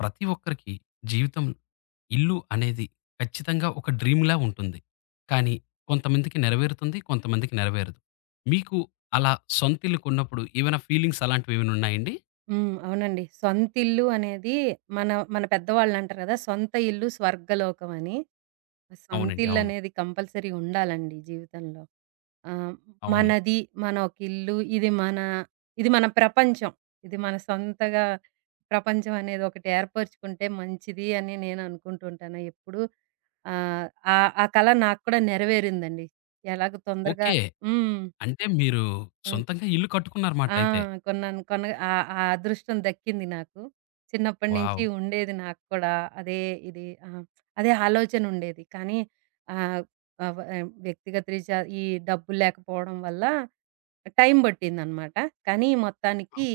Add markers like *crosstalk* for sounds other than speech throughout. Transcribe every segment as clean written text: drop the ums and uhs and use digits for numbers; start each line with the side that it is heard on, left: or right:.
left: ప్రతి ఒక్కరికి జీవితం ఇల్లు అనేది ఖచ్చితంగా ఒక డ్రీమ్‌లా ఉంటుంది. కానీ కొంతమందికి నెరవేరుతుంది. కొంతమందికి నెరవేరదు. మీకు అలా సొంత ఇల్లు కొన్నప్పుడు ఏమైనా ఫీలింగ్స్ అలాంటివి ఏమైనా ఉన్నాయండి?
right: హ్మ్. అవునండి. సొంతిల్లు అనేది మన మన పెద్దవాళ్ళంటారు గదా! సొంత ఇల్లు స్వర్గలోకం అని.
left: అవునండి. అవును.
right: సొంతిల్లనేది కంపల్సరీ ఉండాలండి జీవితంలో. ఆహ్,
left: అవునండి.
right: మనది, మన ఒక ఇల్లు, ఇది మన ప్రపంచం. ఇది మన సొంతగా ప్రపంచం అనేది ఒకటి ఏర్పరుచుకుంటే మంచిది అని నేను అనుకుంటూ ఉంటాను ఎప్పుడూ. ఆహ్, ఆ ఆ కల నాకు కూడా నెరవేరిందండి. ఎలాగో తొందరగా.
left: ఓకే.
right: హ్మ్.
left: అంటే మీరు
right: ఆ!
left: సొంతంగా ఇల్లు కట్టుకున్నారన్నమాట
right: ఆ!
left: అయితే.
right: కొన్నాను. ఆ అదృష్టం దక్కింది నాకు. చిన్నప్పటి నుంచి
left: వావ్!
right: ఉండేది నాకు కూడా. అదే ఇది ఆ! అదే ఆలోచన ఉండేది. కానీ ఆహ్, ఆహ్, వ వ్యక్తిగత రీత్యా ఈ డబ్బులు లేకపోవడం వల్ల టైం పట్టిందనమాట. కానీ మొత్తానికి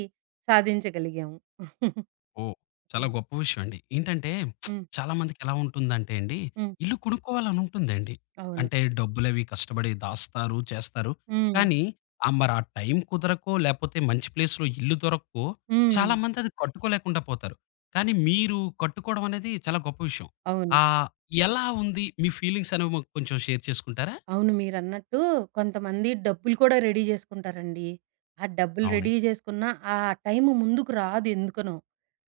right: సాధించగలిగాము. *laughs*
left: ఓహ్! చాలా
right: హ్మ్.
left: గొప్ప విషయం అండి. ఏంటంటే
right: హ్మ్.
left: చాలా మందికి ఎలా ఉంటుందంటే అండి,
right: హ్మ్.
left: ఇల్లు కొనుక్కోవాలని ఉంటుందండి.
right: అవును.
left: అంటే డబ్బులవి కష్టపడి దాస్తారు, చేస్తారు.
right: హ్మ్.
left: కానీ మరి ఆ టైం కుదరకో, లేపోతే మంచి ప్లేస్‌లో ఇల్లు దొరక్కో
right: హ్మ్.
left: చాలా మంది అది కట్టుకోలేకుండా పోతారు. కానీ మీరు కట్టుకోవడం అనేది చాలా గొప్ప విషయం.
right: అవును.
left: ఆహ్, ఎలా ఉంది మీ ఫీలింగ్స్ అనేవి మాకు కొంచెం షేర్ చేసుకుంటారా?
right: అవును. మీరన్నట్టు కొంతమంది డబ్బులు కూడా రెడీ జేసుకుంటారండి. ఆ డబ్బులు రెడీ
left: అవునండి.
right: జేసుకున్న ఆ టైము ముందుకు రాదు ఎందుకనో.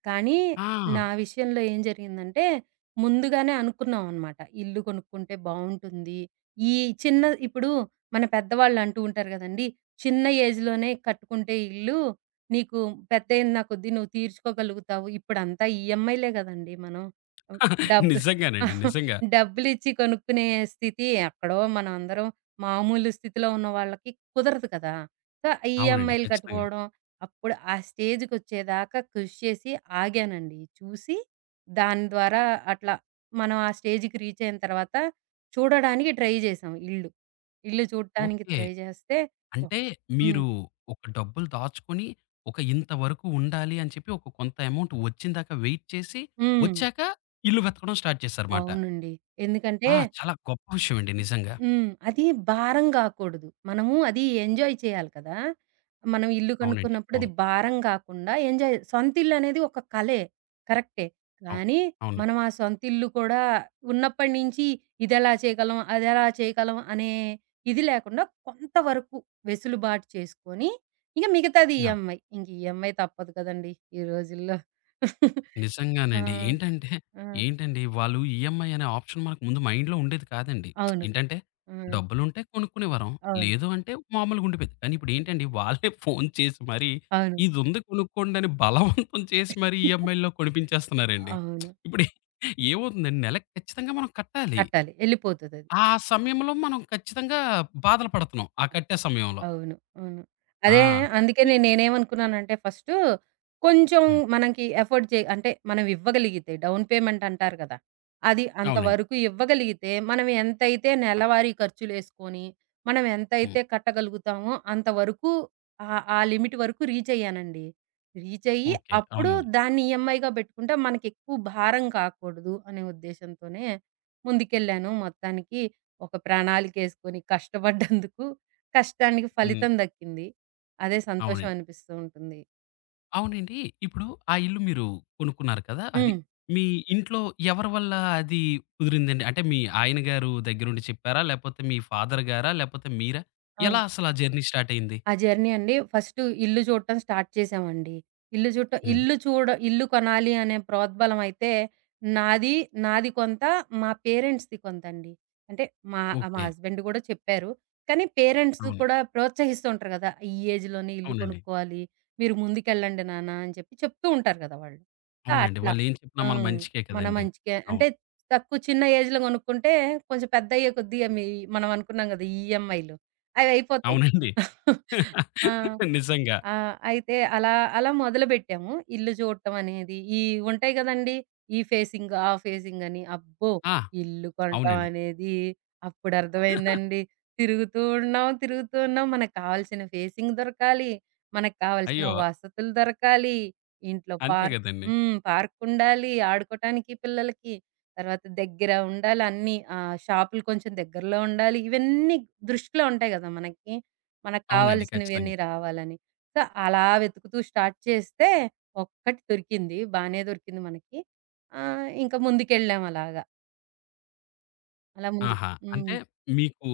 right: కానీ
left: ఆ!
right: నా విషయంలో ఏం జరిగిందంటే, ముందుగానే అనుకున్నాం అనమాట. ఇల్లు కొనుక్కుంటే బావుంటుంది. ఈ చిన్న ఇప్పుడు మన పెద్దవాళ్ళు అంటూ ఉంటారు గదండీ! "చిన్న ఏజ్‌లోనే కట్టుకుంటే ఇల్లు, నీకు పెద్ద అయిన కొద్దీ నువ్వు తీర్చుకోగలుగుతావు." ఇప్పుడంతా ఈఎంఐలే గదండీ మనం.
left: *laughs*
right: డబ్బు
left: నిజంగానండి.
right: *laughs*
left: నిజంగా.
right: డబ్బులిచ్చి కొనుక్కునే స్థితి ఎక్కడో మనందరం మామూలు స్థితిలో ఉన్న వాళ్ళకి కుదరదు కదా! సో,
left: అవునండి.
right: ఈఎంఐలు
left: ఖచ్చితంగా.
right: కట్టుకోవడం. అప్పుడు ఆ స్టేజ్‌కొచ్చేదాకా కృషి చేసి ఆగానండి. చూసి దాని ద్వారా అట్లా మనం ఆ స్టేజ్‌కి రీచ్ అయిన తర్వాత చూడడానికి ట్రై చేశాం ఇల్లు. ఇల్లు చూడటానికి
left: ఓకే.
right: ట్రై చేస్తే
left: అంటే
right: హ్మ్.
left: మీరు ఒక డబ్బులు దాచుకొని, ఒక ఇంత వరకు ఉండాలి అని చెప్పి ఒక కొంత అమౌంట్ వచ్చిందాకా వెయిట్ చేసి,
right: హ్మ్.
left: వచ్చాక ఇల్లు వెతకడం స్టార్ట్ చేశారుమాట.
right: అవునండి. ఎందుకంటే
left: ఆ! చాలా గొప్ప విషయం అండి నిజంగా.
right: హ్మ్. అది భారం గాకూడదు. మనము అది ఎంజాయ్ చేయాలి కదా! మనం ఇల్లు
left: అవునండి.
right: కనుక్కున్నప్పుడు అది
left: అవును.
right: భారం గాకుండా ఎంజాయ్ సొంతిల్లనేది ఒక కలే. కరెక్టే.
left: అవును.
right: కానీ
left: అవునండి.
right: మనం ఆ సొంతిల్లు కూడా ఉన్నప్పటి నుంచి ఇదెలా చేయగలం, అదెలా చేయగలం అనే ఇది లేకుండా కొంతవరకు వెసులుబాటు చేసుకొని, ఇంక మిగతాది
left: ఆ!
right: ఈఎంఐ. ఇంక ఈఎంఐ తప్పదు కదండీ ఈ రోజుల్లో. *laughs* ఆ!
left: నిజంగానండి. ఏంటంటే
right: ఆ!
left: ఏంటండి వాళ్ళు ఈఎంఐ అనే ఆప్షన్ మనకు ముందు మైండ్‌లో ఉండేది కాదండి.
right: అవును.
left: ఏంటంటే
right: ఆ!
left: డబ్బులుంటే కొనుక్కునేవారం.
right: అవును.
left: లేదు అంటే మామూలుగుండిపోయేది. కానీ ఇప్పుడేంటండి వాళ్ళే ఫోను చేసి మరీ
right: అవును.
left: "ఇదుంది కొనుక్కోండని" బలవంతం చేసి మరీ
right: *laughs*
left: ఈఎంఐ‌లో కొనిపించేస్తున్నారండి.
right: అవును.
left: ఇప్పుడు ఏమవుతుందండి నెలకు ఖచ్చితంగా మనం కట్టాలి.
right: కట్టాలి. ఎళ్ళిపోతదది.
left: ఆ సమయంలో మనం ఖచ్చితంగా బాధలు పడుతున్నాం. ఆ కట్టే సమయంలో.
right: అవును. అవును. అదే
left: ఆ!
right: అందుకనే నేనేమనుకున్నానంటే ఫస్టు కొంచెం
left: హ్మ్.
right: మనకి ఎఫర్డ్ చే అంటే మనం ఇవ్వగలిగితే డౌన్ పేమెంట్ అంటారు కదా! అది
left: అవునండి.
right: అంతవరకు ఇవ్వగలిగితే మనం ఎంతైతే నెలవారీ ఖర్చులేసుకొని, మనం
left: హ్మ్.
right: ఎంతైతే కట్టగలుగుతామో అంతవరకు ఆ లిమిట్ వరకు రీచ్ అయ్యానండి. రీచ్ అయ్యి
left: ఓకే.
right: అప్పుడు
left: అవునండి.
right: దాన్ని ఈఎంఐగా పెట్టుకుంటే మనకెక్కువ భారం కాకూడదు అనే ఉద్దేశంతోనే ముందుకెళ్ళాను. మొత్తానికి ఒక ప్రణాళికేసుకొని కష్టపడ్డందుకు కష్టానికి
left: హ్మ్.
right: ఫలితం దక్కింది. అదే సంతోషం
left: అవునండి.
right: అనిపిస్తూ ఉంటుంది.
left: అవునండి. ఇప్పుడు ఆ ఇల్లు మీరు కొనుక్కున్నారు కదా! అది.
right: హ్మ్.
left: మీ ఇంట్లో ఎవరి వల్ల అది కుదిరిందండి? అంటే మీ ఆయన గారు దగ్గరుండి చెప్పారా? లేపోతే మీ ఫాదర్ గారా? లేపోతే మీరా?
right: ఆ!
left: ఎలా అసలు ఆ జర్నీ స్టార్ట్ అయింది?
right: ఆ జర్నీ అండి ఫస్ట్ ఇల్లు చూడటం స్టార్ట్ చేశామండి. ఇల్లు చూడటం
left: హ్మ్.
right: ఇల్లు చూడ ఇల్లు కొనాలి అనే ప్రోద్బలం అయితే నాది, నాది కొంత, మా పేరెంట్స్‌ది కొంతండి. అంటే మా
left: ఓకే.
right: హస్బెండ్ కూడా చెప్పారు. కానీ పేరెంట్స్
left: అవును.
right: కూడా ప్రోత్సహిస్తూ ఉంటారు కదా! "ఈ ఏజ్‌లోనే ఇల్లు
left: అవునండి.
right: కొనుక్కోవాలి. మీరు ముందుకెళ్ళండి నాన్న" అని చెప్పి చెప్తూ ఉంటారు కదా వాళ్ళు. సో,
left: అవునండి.
right: అట్లా.
left: వాళ్ళేం చెప్పినా మన
right: హ్మ్.
left: మంచికే
right: మన
left: కదండీ!
right: మంచికే అంటే
left: అవును.
right: చిన్న ఏజ్‌లో కొనుక్కుంటే కొంచెం పెద్దయ్యే కొద్దీ మనం అనుకున్నాం కదా! ఈఎంఐలు అవి అయిపోతాయి.
left: అవునండి.
right: *laughs* ఆ!
left: *laughs* నిజంగా.
right: ఆ! అయితే అలా మొదలుబెట్టాము. ఇల్లు చూడటం అనేది. ఉంటాయి గదండీ! ఈ ఫేసింగ్, ఆ ఫేసింగ్ అని. అబ్బో!
left: ఆ!
right: ఇల్లు కొనటం
left: అవునండి.
right: అనేది అప్పుడు
left: *laughs*
right: అర్థమైందండి. తిరుగుతూ ఉన్నాం, తిరుగుతూ ఉన్నాం. మనకు కావాల్సిన ఫేసింగ్ దొరకాలి. మనకు కావాల్సిన
left: అయ్యో!
right: వసతులు దొరకాలి. ఇంట్లో
left: అంతే
right: పార్క్
left: గదండీ!
right: హ్మ్. పార్క్ ఉండాలి ఆడుకోటానికి పిల్లలకి. తర్వాత దగ్గర ఉండాలి అన్నీ. షాపులు కొంచెం దగ్గరలో ఉండాలి. ఇవన్నీ దృష్టిలో ఉంటాయి గదా! మనకి. మనకు
left: అవునండి.
right: కావాల్సినవన్నీ
left: ఖచ్చితంగా.
right: రావాలని. సో, అలా వెతుకుతూ స్టార్ట్ చేస్తే ఒక్కటి దొరికింది. బానే దొరికింది మనకి. ఇంకా ముందుకెళ్ళాం అలాగా. అలా ముందు.
left: ఆహా! అంటే
right: హ్మ్.
left: మీకు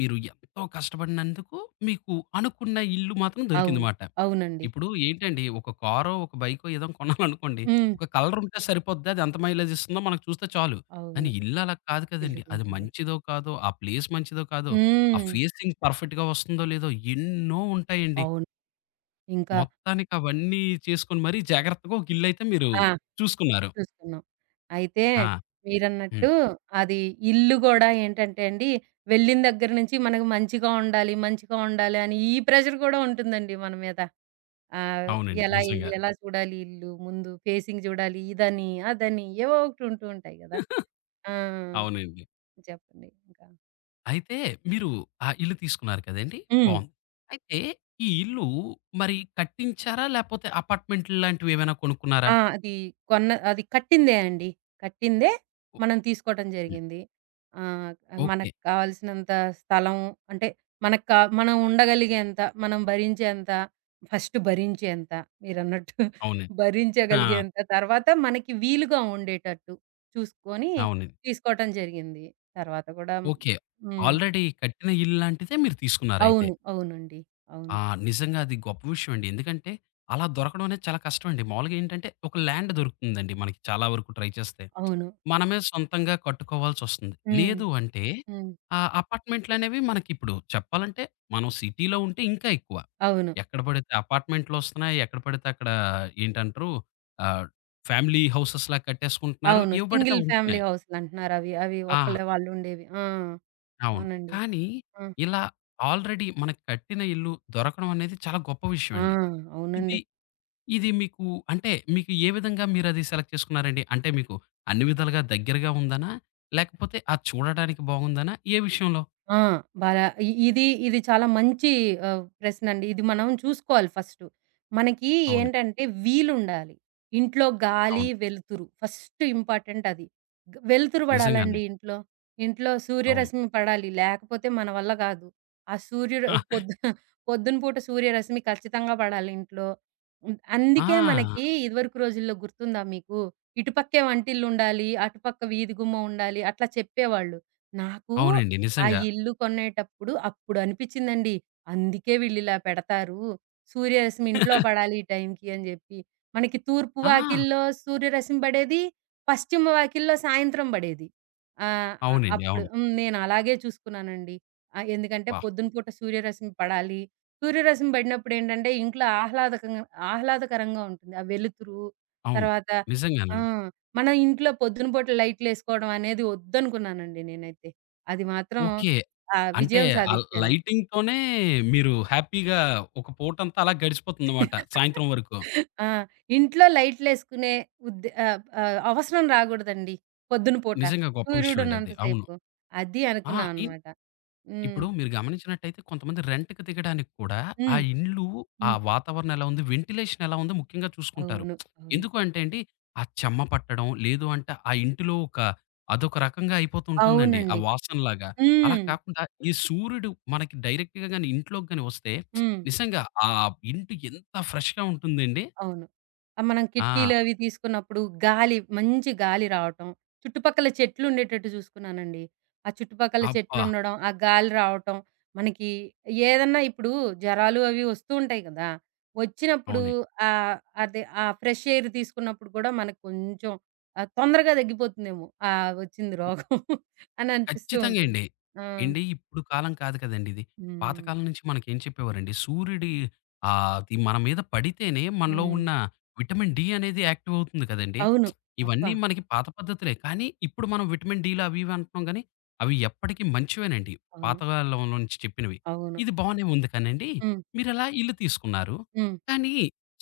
left: మీరు ఎంతో కష్టపడినందుకు మీకు అనుకున్న ఇల్లు మాత్రం
right: అవును.
left: దొరికిందమాట.
right: అవునండి.
left: ఇప్పుడు ఏంటండి ఒక కారో, ఒక బైకో ఏదో కొనాలనుకోండి.
right: హ్మ్.
left: ఒక కలర్ ఉంటే సరిపోద్ది. అది ఎంత మైలేజ్ ఇస్తుందో మనకు చూస్తే చాలు. కానీ
right: అవును.
left: ఇల్లు అలా కాదు
right: ఇల్లు
left: కదండీ. అది
right: కాదండి.
left: మంచిదో కాదో, ఆ ప్లేస్ మంచిదో కాదో, ఆ
right: హ్మ్.
left: ఫేసింగ్ పర్ఫెక్ట్‌గా వస్తుందో లేదో ఎన్నో ఉంటాయండి.
right: అవును. ఇంకా
left: మొత్తానికి అవన్నీ చేసుకొని మరీ జాగ్రత్తగా ఒక ఇల్లు అయితే మీరు
right: ఆ!
left: చూసుకున్నారు.
right: చూసుకున్నాం. అయితే
left: ఆ! హ్మ్.
right: మీరన్నట్టు అది ఇల్లు గూడా ఏంటంటే అండి, వెళ్ళిన దగ్గర నుంచి మనకు మంచిగా ఉండాలి, మంచిగా ఉండాలి అని ఈ ప్రెషర్ కూడా ఉంటుందండి మన మీద. ఆహ్,
left: అవునండి.
right: ఎలా
left: నిజంగా.
right: ఎలా చూడాలి ఇల్లు, ముందు ఫేసింగ్ చూడాలి, ఇదని, అదని ఏవో ఒకటి ఉంటూ ఉంటాయి గదా!
left: *laughs*
right: ఆ!
left: అవునండి.
right: చెప్పండి ఇంకా?
left: అయితే మీరు ఆ ఇల్లు తీసుకున్నారు కదండీ!
right: హ్మ్.
left: బావుంది. అయితే ఈ ఇల్లు మరి కట్టించారా? లేపోతే అపార్ట్‌మెంట్ లాంటివేమైనా కొనుక్కున్నారా?
right: ఆ! అది కొన్న అది కట్టిందే అండి. కట్టిందే
left: ఓ
right: మనం తీసుకోవటం
left: హ్మ్.
right: జరిగింది. ఆహ్,
left: ఓకే.
right: మనకు కావాల్సినంత స్థలం అంటే మనకు కా మనం ఉండగలిగేంత, మనం భరించేంత, ఫస్ట్ భరించేంత మీరన్నట్టు *laughs*
left: అవునండి. ఆ!
right: భరించగలిగేంత, తర్వాత మనకి వీలుగా ఉండేటట్టు చూసుకొని
left: అవునండి.
right: తీసుకోవటం జరిగింది. తర్వాత కూడా.
left: ఓకే.
right: హ్మ్.
left: ఆల్రెడీ కట్టిన ఇల్లు లాంటిదే మీరు తీసుకున్నారయితే.
right: అవును. అవునండి. అవును.
left: ఆ! నిజంగా అది గొప్ప విషయం అండి. ఎందుకంటే, అలా దొరకడం అనేది చాలా కష్టం అండి. మామూలుగా ఏంటంటే, ఒక ల్యాండ్ దొరుకుతుందండి మనకి చాలా వరకు ట్రై చేస్తే.
right: అవును.
left: మనమే సొంతంగా కట్టుకోవాల్సొస్తుంది.
right: హ్మ్.
left: లేదు అంటే,
right: హ్మ్.
left: ఆ అపార్ట్‌మెంట్‌లనేవి మనకిప్పుడు చెప్పాలంటే, మనం సిటీలో ఉంటే ఇంకా ఎక్కువ.
right: అవును.
left: ఎక్కడ పడితే అపార్ట్‌మెంట్‌లొస్తున్నాయి. ఎక్కడ పడితే అక్కడ ఏంటంటారు, ఆహ్, ఫ్యామిలీ హౌసెస్‌లా కట్టేసుకుంటున్నారు.
right: అవును.
left: ఏవి పడితే
right: సింగిల్
left: అవి
right: ఫ్యామిలీ
left: ఉంటున్నాయి.
right: హౌసులంటున్నారవి. అవి అవి
left: ఆ!
right: ఒక్కళ్ళే వాళ్ళుండేవి. ఆ!
left: అవును.
right: అవునండి.
left: కానీ,
right: ఆ!
left: ఇలా ఆల్రెడీ మనకు కట్టిన ఇల్లు దొరకడం అనేది చాలా గొప్ప విషయం
right: ఆ!
left: అండి. ఇది
right: అవునండి.
left: ఇది మీకు అంటే మీకు ఏ విధంగా మీరది సెలెక్ట్ చేసుకున్నారండి? అంటే మీకు అన్ని విధాలుగా దగ్గరగా ఉందనా? లేకపోతే అది చూడటానికి బాగుందనా? ఏ విషయంలో?
right: ఆ! బాలా ఇ ఇది ఇది చాలా మంచి ప్రశ్నండి. ఇది మనం చూసుకోవాలి ఫస్టు. మనకి
left: అవును.
right: ఏంటంటే వీలుండాలి. ఇంట్లో గాలి,
left: అవును.
right: వెలుతురు ఫస్ట్ ఇంపార్టెంట్ అది. వెలుతురు
left: నిజంగానే.
right: పడాలండి ఇంట్లో. ఇంట్లో
left: అవును.
right: సూర్యరశ్మి పడాలి. లేకపోతే మన వల్ల కాదు. ఆ సూర్యుడు
left: *laughs*
right: పొద్దు *laughs* పొద్దున పూట సూర్యరశ్మి ఖచ్చితంగా పడాలి ఇంట్లో. హ్మ్. అందుకే
left: ఆ!
right: మనకి ఇదివరకు రోజుల్లో గుర్తుందా మీకు? ఇటుపక్కే వంటిల్లుండాలి, అటుపక్క వీధి గుమ్మం ఉండాలి అట్లా చెప్పేవాళ్ళు. నాకు
left: అవునండి.
right: ఆ
left: నిజంగా.
right: ఇల్లు కొనేటప్పుడు అప్పుడు అనిపిచ్చిందండి. అందుకే వీళ్ళిలా పెడతారు. సూర్యరశ్మి ఇంట్లో
left: *laughs*
right: పడాలి ఈ టైంకి అని జెప్పి. మనకి తూర్పు
left: ఆ!
right: వాకిల్లో సూర్యరశ్మి పడేది. పశ్చిమ వాకిల్లో సాయంత్రం బడేది. ఆహ్, అ
left: అవునండి.
right: అప్పుడు
left: అవును.
right: నేనలాగే చూసుకున్నానండి. ఎందుకంటే
left: వాహ్!
right: పొద్దున పూట సూర్యరశ్మి పడాలి. సూర్యరశ్మి బడినప్పుడేంటంటే ఇంట్లో ఆహ్లాదకరంగా ఉంటుంది. ఆ వెలుతురు
left: అవును.
right: తర్వాత ఆ!
left: నిజంగానే.
right: మనం ఇంట్లో పొద్దున పూట లైట్‌లేసుకోవడం అనేది ఒద్దనుకున్నానండి నేనైతే. అది మాత్రం
left: ఓకే. అంటే
right: విజయం
left: ఆ
right: సాధిచ్చాను.
left: లైటింగ్‌తోనే మీరు హ్యాపీగా ఒక పూటంతా అలా గడిచిపోతుందన్నమాట సాయంత్రం వరకు.
right: ఆ! ఇంట్లో లైట్‌లేసుకునే అవసరం రాగూడదండి. పొద్దున పూట
left: నిజంగా గొప్ప విషయం అండి
right: సూర్యుడున్నంత
left: అది. అవును.
right: సేపు. అది
left: ఆ!
right: అనుకున్నాం అనమాట. హ్మ్.
left: ఇప్పుడు మీరు గమనించినట్టయితే కొంతమంది రెంట్‌కి దిగడానికి కూడా ఆ
right: హ్మ్.
left: ఇల్లు, ఆ
right: హ్మ్.
left: వాతావరణం ఎలా ఉంది, వెంటిలేషన్ ఎలా ఉందో ముఖ్యంగా చూసుకుంటారు.
right: అవును. అవును.
left: ఎందుకు అంటే అండి, ఆ చెమ్మ పట్టడం, లేదు అంటే ఆ ఇంటిలో ఒక అదొక రకంగా అయిపోతూ ఉంటుందండి. ఆ
right: అవునండి.
left: వాసనలాగా. అలా
right: హ్మ్.
left: కాకుండా ఈ సూర్యుడు మనకి డైరెక్ట్‌గా గాని ఇంట్లోకి గాని వస్తే
right: హ్మ్.
left: నిజంగా ఆ ఇంటి ఎంత ఫ్రెష్‌గా ఉంటుందండి.
right: అవును. మనం
left: ఆ!
right: కిటికీలు అవి తీసుకున్నప్పుడు మంచి గాలి రావటం, చుట్టుపక్కల చెట్లుండేటట్టు చూసుకున్నానండి. ఆ చుట్టుపక్కల
left: అబ్బా!
right: చెట్లుండడం, ఆ గాలి రావటం, మనకి ఏదన్నా ఇప్పుడు జరాలు అవి వస్తూ ఉంటాయి కదా! వచ్చినప్పుడు
left: అవునండి.
right: ఆహ్, అదే ఆ ఫ్రెష్ ఎయిర్ తీసుకున్నప్పుడు కూడా మనకు కొంచెం తొందరగా తగ్గిపోతుందేమో, వచ్చింది రోగం *laughs* అని అనిపిస్తూ
left: ఖచ్చితంగా
right: ఉంటుంది.
left: అండి.
right: ఆ!
left: ఏండి ఇప్పుడు కాలం కాదు కదండీ ఇది.
right: హ్మ్.
left: పాతకాలం నుంచి మనకేం చెప్పేవారండి, సూర్యుడి అది మన మీద పడితేనే మనలో
right: హ్మ్.
left: ఉన్న విటమిన్ డి అనేది యాక్టివ్ అవుతుంది కదండీ.
right: అవును. అబ్బా!
left: ఇవన్నీ మనకి పాత పద్ధతులే. కానీ ఇప్పుడు మనం విటమిన్ డిలు అవి ఇవి అంటున్నాం గానీ, అవి ఎప్పటికీ మంచివేనండి.
right: అవును.
left: పాతకాలం నుంచి చెప్పినవి.
right: అవును.
left: ఇది బానే ఉంది కానండి,
right: హ్మ్.
left: మీరలా ఇల్లు తీసుకున్నారు.
right: హ్మ్.
left: కానీ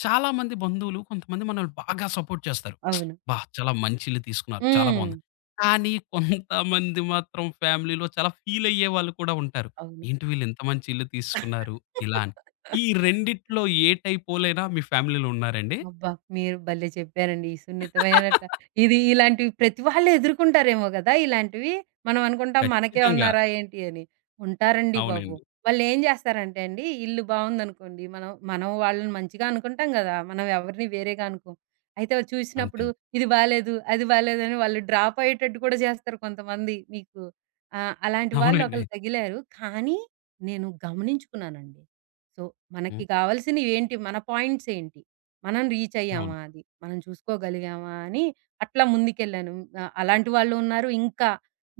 left: చాలా మంది బంధువులు కొంతమంది మనల్ని బాగా సపోర్ట్ చేస్తారు.
right: అవును.
left: "అబ్బా! చాలా మంచి ఇల్లు తీసుకున్నారు. చాలా
right: హ్మ్.
left: బావుంది." కానీ కొంతమంది మాత్రం ఫ్యామిలీలో చాలా ఫీలయ్యే వాళ్ళు కూడా ఉంటారు.
right: అవును.
left: ఏంటి వీళ్ళు ఇంత మంచి ఇల్లు తీసుకున్నారు ఇలా అని.
right: *laughs*
left: ఈ రెండిట్లో ఏ టైప్ వోలైనా మీ ఫ్యామిలీలో ఉన్నారండి?
right: అబ్బా! మీరు భలే చెప్పారండి. ఈ సున్నితమైన ట ఇది ఇలాంటివి ప్రతి వాళ్ళు ఎదుర్కొంటారేమో గదా! ఇలాంటివి. మనం అనుకుంటాం మనకే
left: ఖచ్చితంగా.
right: ఉన్నారా ఏంటి అని. ఉంటారండి బాబు.
left: అవునండి.
right: వాళ్ళేం జేస్తారంటే అండి, ఇల్లు బావుందనుకోండి, మనం మనం వాళ్ళని మంచిగా అనుకుంటాం గదా! మనం ఎవరిని వేరేగా అనుకోం. అయితే వాళ్ళు చూసినప్పుడు
left: అంతేనండి.
right: ఇది బాలేదు, అది బాలేదని వాళ్ళు డ్రాప్ అయ్యేటట్టు కూడా జేస్తారు కొంతమంది మీకు. అలాంటి వాళ్ళు
left: అవునండి.
right: ఒకళ్ళు తగిలారు. కానీ నేను గమనించుకున్నానండి. సో, మనకి
left: హ్మ్.
right: గావాల్సినవి ఏంటి? మన పాయింట్స్ ఏంటి? మనం రీచ్
left: అవును.
right: అయ్యామా అది? మనం చూసుకోగలిగామా? అని అట్లా ముందుకెళ్ళాను. అలాంటి వాళ్ళు ఉన్నారు. ఇంకా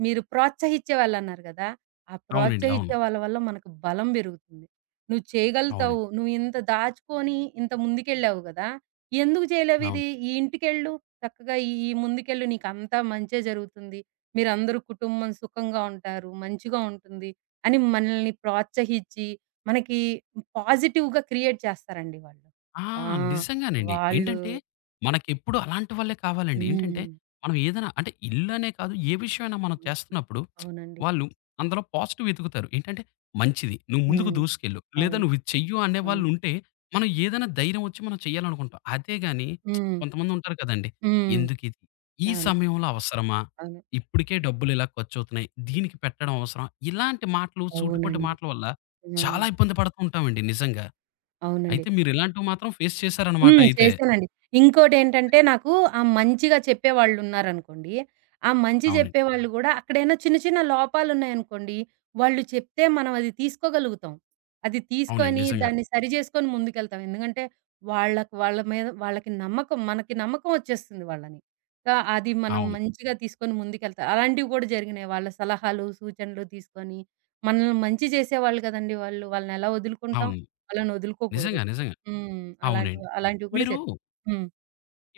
right: మీరు ప్రోత్సహిచ్చే వాళ్ళన్నారు గదా! ఆ
left: అవునండి. అవును.
right: ప్రోత్సహిచ్చే వాళ్ళ వల్ల మనకు బలం బెరుగుతుంది. "నువ్వు చేయగలుగుతావు.
left: అవునండి.
right: నువ్వు ఇంత దాచుకొని ఇంత ముందుకెళ్ళావు గదా! ఎందుకు
left: అవును.
right: చేయలేవిది? ఈ ఇంటికెళ్ళు. చక్కగా ఈ ఈ ముందుకెళ్ళు. నీకంతా మంచే జరుగుతుంది. మీరందరూ కుటుంబం సుఖంగా ఉంటారు. మంచిగా ఉంటుంది" అని మనల్ని ప్రోత్సహిచ్చి, మనకి పాజిటివ్‌గా క్రియేట్ చేస్తారండి వాళ్ళు.
left: ఆ!
right: ఆ!
left: నిజంగానండి.
right: వాళ్ళు.
left: ఏంటంటే, మనకెప్పుడు అలాంటి వాళ్ళే కావాలండి.
right: హ్మ్.
left: ఏంటంటే, మనం ఏదైనా అంటే ఇల్లనే కాదు, ఏ విషయమైనా మనం
right: హ్మ్.
left: చేస్తున్నప్పుడు
right: అవునండి.
left: వాళ్ళు అందులో పాజిటివ్ వెతుకుతారు. ఏంటంటే, మంచిది నువ్వు ముందుకు
right: హ్మ్.
left: దూసుకెళ్ళు, లేదా
right: అవును.
left: నువ్విది చెయ్యు
right: అవును.
left: అనేవాళ్ళుంటే, మనం ఏదైనా ధైర్యం వచ్చి మనం చేయాలనుకుంటాం. అదే గాని
right: హ్మ్.
left: కొంతమందుంటారు కదండీ!
right: హ్మ్.
left: ఎందుకిది? ఈ
right: అవును.
left: సమయంలో అవసరమా?
right: అవును.
left: ఇప్పటికే డబ్బులిలా ఖర్చవుతున్నాయి. దీనికి పెట్టడం అవసరమా? ఇలాంటి మాటలు, సూటిపోటి
right: అవునండి.
left: మాటల వల్ల
right: ఆ!
left: చాలా ఇబ్బంది పడుతూ ఉంటామండి నిజంగా.
right: అవునండి.
left: అయితే మీరిలాంటివి మాత్రం ఫేస్ చేశారన్నమాట
right: హ్మ్.
left: అయితే.
right: చేశానండి. ఇంకోటేంటంటే నాకు ఆ మంచిగా చెప్పేవాళ్ళున్నారనుకోండి, ఆ మంచి
left: అవునండి.
right: చెప్పేవాళ్ళు గూడా అక్కడేనా చిన్న చిన్న లోపాలున్నాయనుకోండి, వాళ్ళు చెప్తే మనం అది తీసుకోగలుగుతాం. అది
left: అవునండి.
right: తీసుకొని
left: నిజంగా.
right: దాన్ని సరి జేసుకొని ముందుకెళ్తాం. ఎందుకంటే వాళ్ళకి వాళ్ళ మీద వాళ్ళకి నమ్మకం మనకి నమ్మకం వచ్చేస్తుంది వాళ్ళని. సో, అది మనం
left: అవును.
right: మంచిగా తీసుకొని ముందుకెళ్తా. అలాంటివి గూడా జరిగినాయి. వాళ్ళ సలహాలు, సూచనలు తీసుకొని మనల్ని మంచి చేసేవాళ్ళు గదండీ వాళ్ళు. వాళ్ళనెలా వదులుకుంటాం?
left: అవునండి.
right: వాళ్ళని వదులుకోకూడదు.
left: నిజంగా. నిజంగా.
right: హ్మ్.
left: అవునండి.
right: అలాంటివి అలాంటివి కూడా
left: మీరు
right: జరిగాయి. హ్మ్.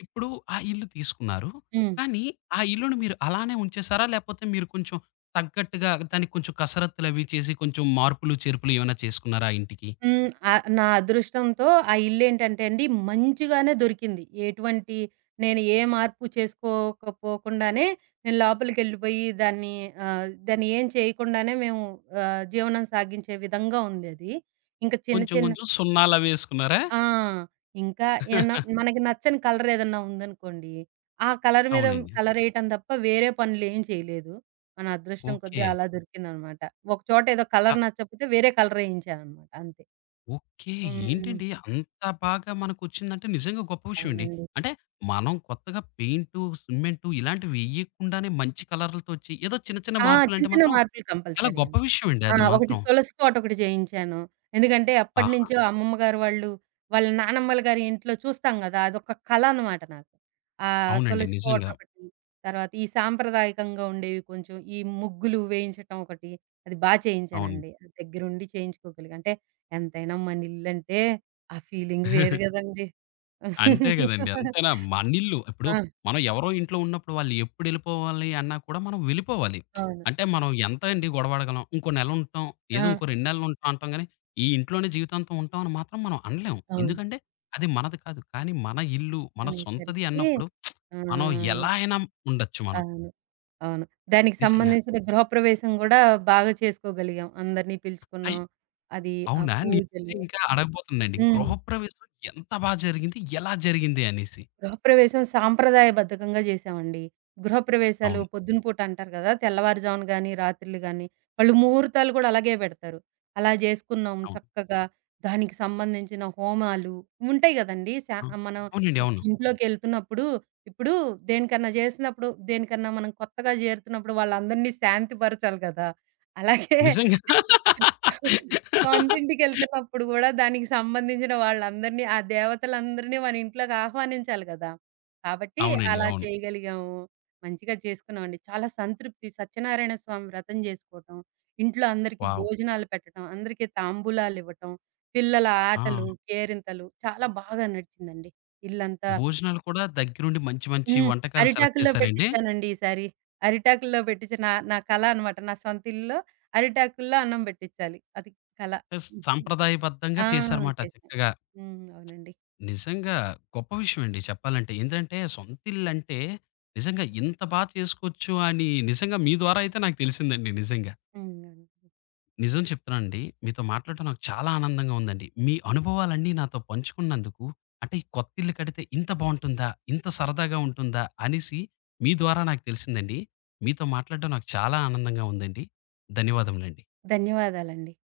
left: ఇప్పుడు ఆ ఇల్లు తీసుకున్నారు.
right: హ్మ్.
left: కానీ ఆ ఇల్లుని మీరు అలానే ఉంచేసారా? లేపోతే మీరు కొంచెం తగ్గట్టుగా దానికి కొంచెం కసరత్తులవి చేసి కొంచెం మార్పులు, చేర్పులు ఏమైనా చేసుకున్నారా ఆ ఇంటికి?
right: హ్మ్. నా అదృష్టంతో ఆ ఇల్లేంటంటే అండి మంచిగానే దొరికింది. ఎటువంటి నేను ఏ మార్పు చేసుకోకపోకుండానే నేను లోపలికెళ్ళిపోయి దాన్ని ఏం చేయకుండానే మేము జీవనం సాగించే విధంగా ఉందది. ఇంక చిన్న
left: కొంచెం
right: చిన్న
left: కొంచెం సున్నాలవేసుకున్నారా?
right: ఆ! ఇంకా ఏమన్నా మనకి నచ్చని కలర్ ఏదన్నా ఉందనుకోండి, ఆ కలర్ మీద
left: అవునండి.
right: కలరేయటం తప్ప వేరే పనులేం చేయలేదు. మన అదృష్టం కొద్దీ
left: ఓకే.
right: అలా దొరికిందనమాట. ఒక చోట ఏదో
left: చ
right: కలర్ నచ్చకపోతే వేరే కలర్ ఏయించాననమాట అంతే.
left: ఓకే.
right: హ్మ్.
left: ఏంటండి అంత బాగా మనకొచ్చిందంటే నిజంగా గొప్ప విషయం అండి.
right: అవునండి.
left: అంటే మనం కొత్తగా పెయింటు, సిమెంటు ఇలాంటివి ఎయ్యకుండానే మంచి కలర్‌లతో వచ్చి ఏదో చిన్న చిన్న
right: ఆ! చిన్న
left: మార్పులంటే
right: చిన్న
left: మాత్రం
right: మార్పులు
left: చాలా
right: కంపల్సరీ
left: గొప్ప
right: అండి.
left: విషయం అండి
right: ఆ!
left: అది
right: ఒకటి
left: మాత్రం.
right: తులసి కోటొకటి చేయించాను. ఎందుకంటే
left: ఆహా!
right: అప్పటినుంచో అమ్మమ్మ గారు వాళ్ళు, వాళ్ళ నానమ్మల గారి ఇంట్లో చూస్తాం గదా! అదొక కళ అనమాట నాకు.
left: అవునండి.
right: తులసి
left: నిజంగా.
right: కోటొకటి, తర్వాత ఈ సాంప్రదాయకంగా ఉండేవి కొంచెం ఈ ముగ్గులు వేయించటం ఒకటి, అది
left: అవును.
right: చేయించానండి. అది దగ్గరుండి చేయించుకోగలిగా. అంటే ఎంతైనా మనిల్లంటే ఆ ఫీలింగ్ వేరు గదండీ!
left: అంతే గదండీ. అంతేనా మనిల్లు. ఇప్పుడు
right: ఆ!
left: మనం ఎవరో ఇంట్లో ఉన్నప్పుడు వాళ్ళు ఎప్పుడెళ్ళిపోవాలి అన్నా కూడా మనం వెళ్ళిపోవాలి.
right: అవును.
left: అంటే మనం ఎంత అండి గొడవడగలం. ఇంకో నెల ఉంటాం. ఏదో
right: ఆ!
left: ఇంకో 2 నెలలు ఉంటాం అంటాం గానీ, ఈ ఇంట్లోనే జీవితాంతం ఉంటాం అని మాత్రం మనం అనలేం.
right: అవును.
left: ఎందుకంటే అది మనది కాదు. కానీ మన ఇల్లు, మన సొంతది
right: అనేసరికి.
left: అన్నప్పుడు మనం
right: ఆహ్,
left: ఎలా అయినా ఉండొచ్చు మనం.
right: అవును. అవును. దానికి
left: నిజంగా.
right: సంబంధించిన గృహప్రవేశం గూడా బాగా చేసుకోగలిగాం. అందరిని
left: అయ్
right: పిలుచుకున్నాం. అది ఆ
left: అవునా? నేనదే
right: పూజలు.
left: ఇంకా అడగబోతున్నానండి.
right: హ్మ్.
left: గృహప్రవేశం ఎంత బా జరిగింది? ఎలా జరిగింది అనేసి?
right: గృహప్రవేశం సాంప్రదాయబద్ధకంగా చేశామండి. గృహప్రవేశాలు
left: అవును.
right: పొద్దున పూట అంటారు కదా! తెల్లవారుజామున గాని, రాత్రులు గాని వాళ్ళు ముహూర్తాలు కూడా అలాగే పెడతారు. అలా చేసుకున్నాం
left: అవును.
right: చక్కగా. దానికి సంబంధించిన హోమాలు ఉంటాయి గదండీ!
left: ఆ!
right: మనం
left: అవునండి.
right: ఒక
left: అవును.
right: ఇంట్లోకెళ్తున్నప్పుడు ఇప్పుడు దేనికన్నా చేసినప్పుడు, దేనికన్నా మనం కొత్తగా చేరుతున్నప్పుడు వాళ్ళందరినీ శాంతిపరచాలి కదా! అలాగే
left: నిజంగా.
right: సొంత ఇంటికెళ్తున్నప్పుడు గూడా దానికి సంబంధించిన వాళ్ళందరినీ, ఆ దేవతలందరినీ మన ఇంట్లోకి ఆహ్వానించాలి గదా! కాబట్టి
left: అవునండి.
right: అలా
left: అవును.
right: చేయగలిగాము. మంచిగా చేసుకున్నామండి. చాలా సంతృప్తి. సత్యనారాయణ స్వామి వ్రతం జేసుకోవటం, ఇంట్లో అందరికీ
left: వావ్!
right: భోజనాలు పెట్టటం, అందరికీ తాంబూలాలివ్వటం, పిల్లల
left: ఆ!
right: ఆటలు, కేరింతలు చాలా బాగా నడిచిందండి. ఇల్లంతా
left: భోజనాలు కూడా దగ్గరుండి మంచి మంచి
right: హ్మ్.
left: వంటకాలు సెలెక్ట్
right: అరిటాకుల్లో
left: చేశారండి.
right: పెట్టిచ్చానండి ఈసారి. అరిటాకుల్లో పెట్టించి నా నా కల అనమాట. నా సొంత ఇల్లులో అరిటాకుల్లో అన్నం బెట్టిచ్చాలి. అది కల.
left: స్ సాంప్రదాయబద్ధంగా
right: ఆ!
left: చేశారమాట
right: చేశాను.
left: చక్కగా.
right: హ్మ్. అవునండి.
left: నిజంగా గొప్ప విషయం అండి చెప్పాలంటే. ఏందంటే సొంత ఇల్లంటే నిజంగా ఇంత బా చేసుకోవచ్చు అని నిజంగా మీ ద్వారా అయితే నాకు తెలిసిందండి నిజంగా.
right: హ్మ్. అవును.
left: నిజం చెప్తున్నానండి. మీతో మాట్లాడటం నాకు చాలా ఆనందంగా ఉందండి. మీ అనుభవాలన్నీ నాతో పంచుకున్నందుకు, అంటే ఈ కొత్తిల్లు కడితే ఇంత బావుంటుందా? ఇంత సరదాగా ఉంటుందా? అనేసి మీ ద్వారా నాకు తెలిసిందండి. మీతో మాట్లాడడం నాకు చాలా ఆనందంగా ఉందండి. ధన్యవాదములండి.
right: ధన్యవాదాలండి.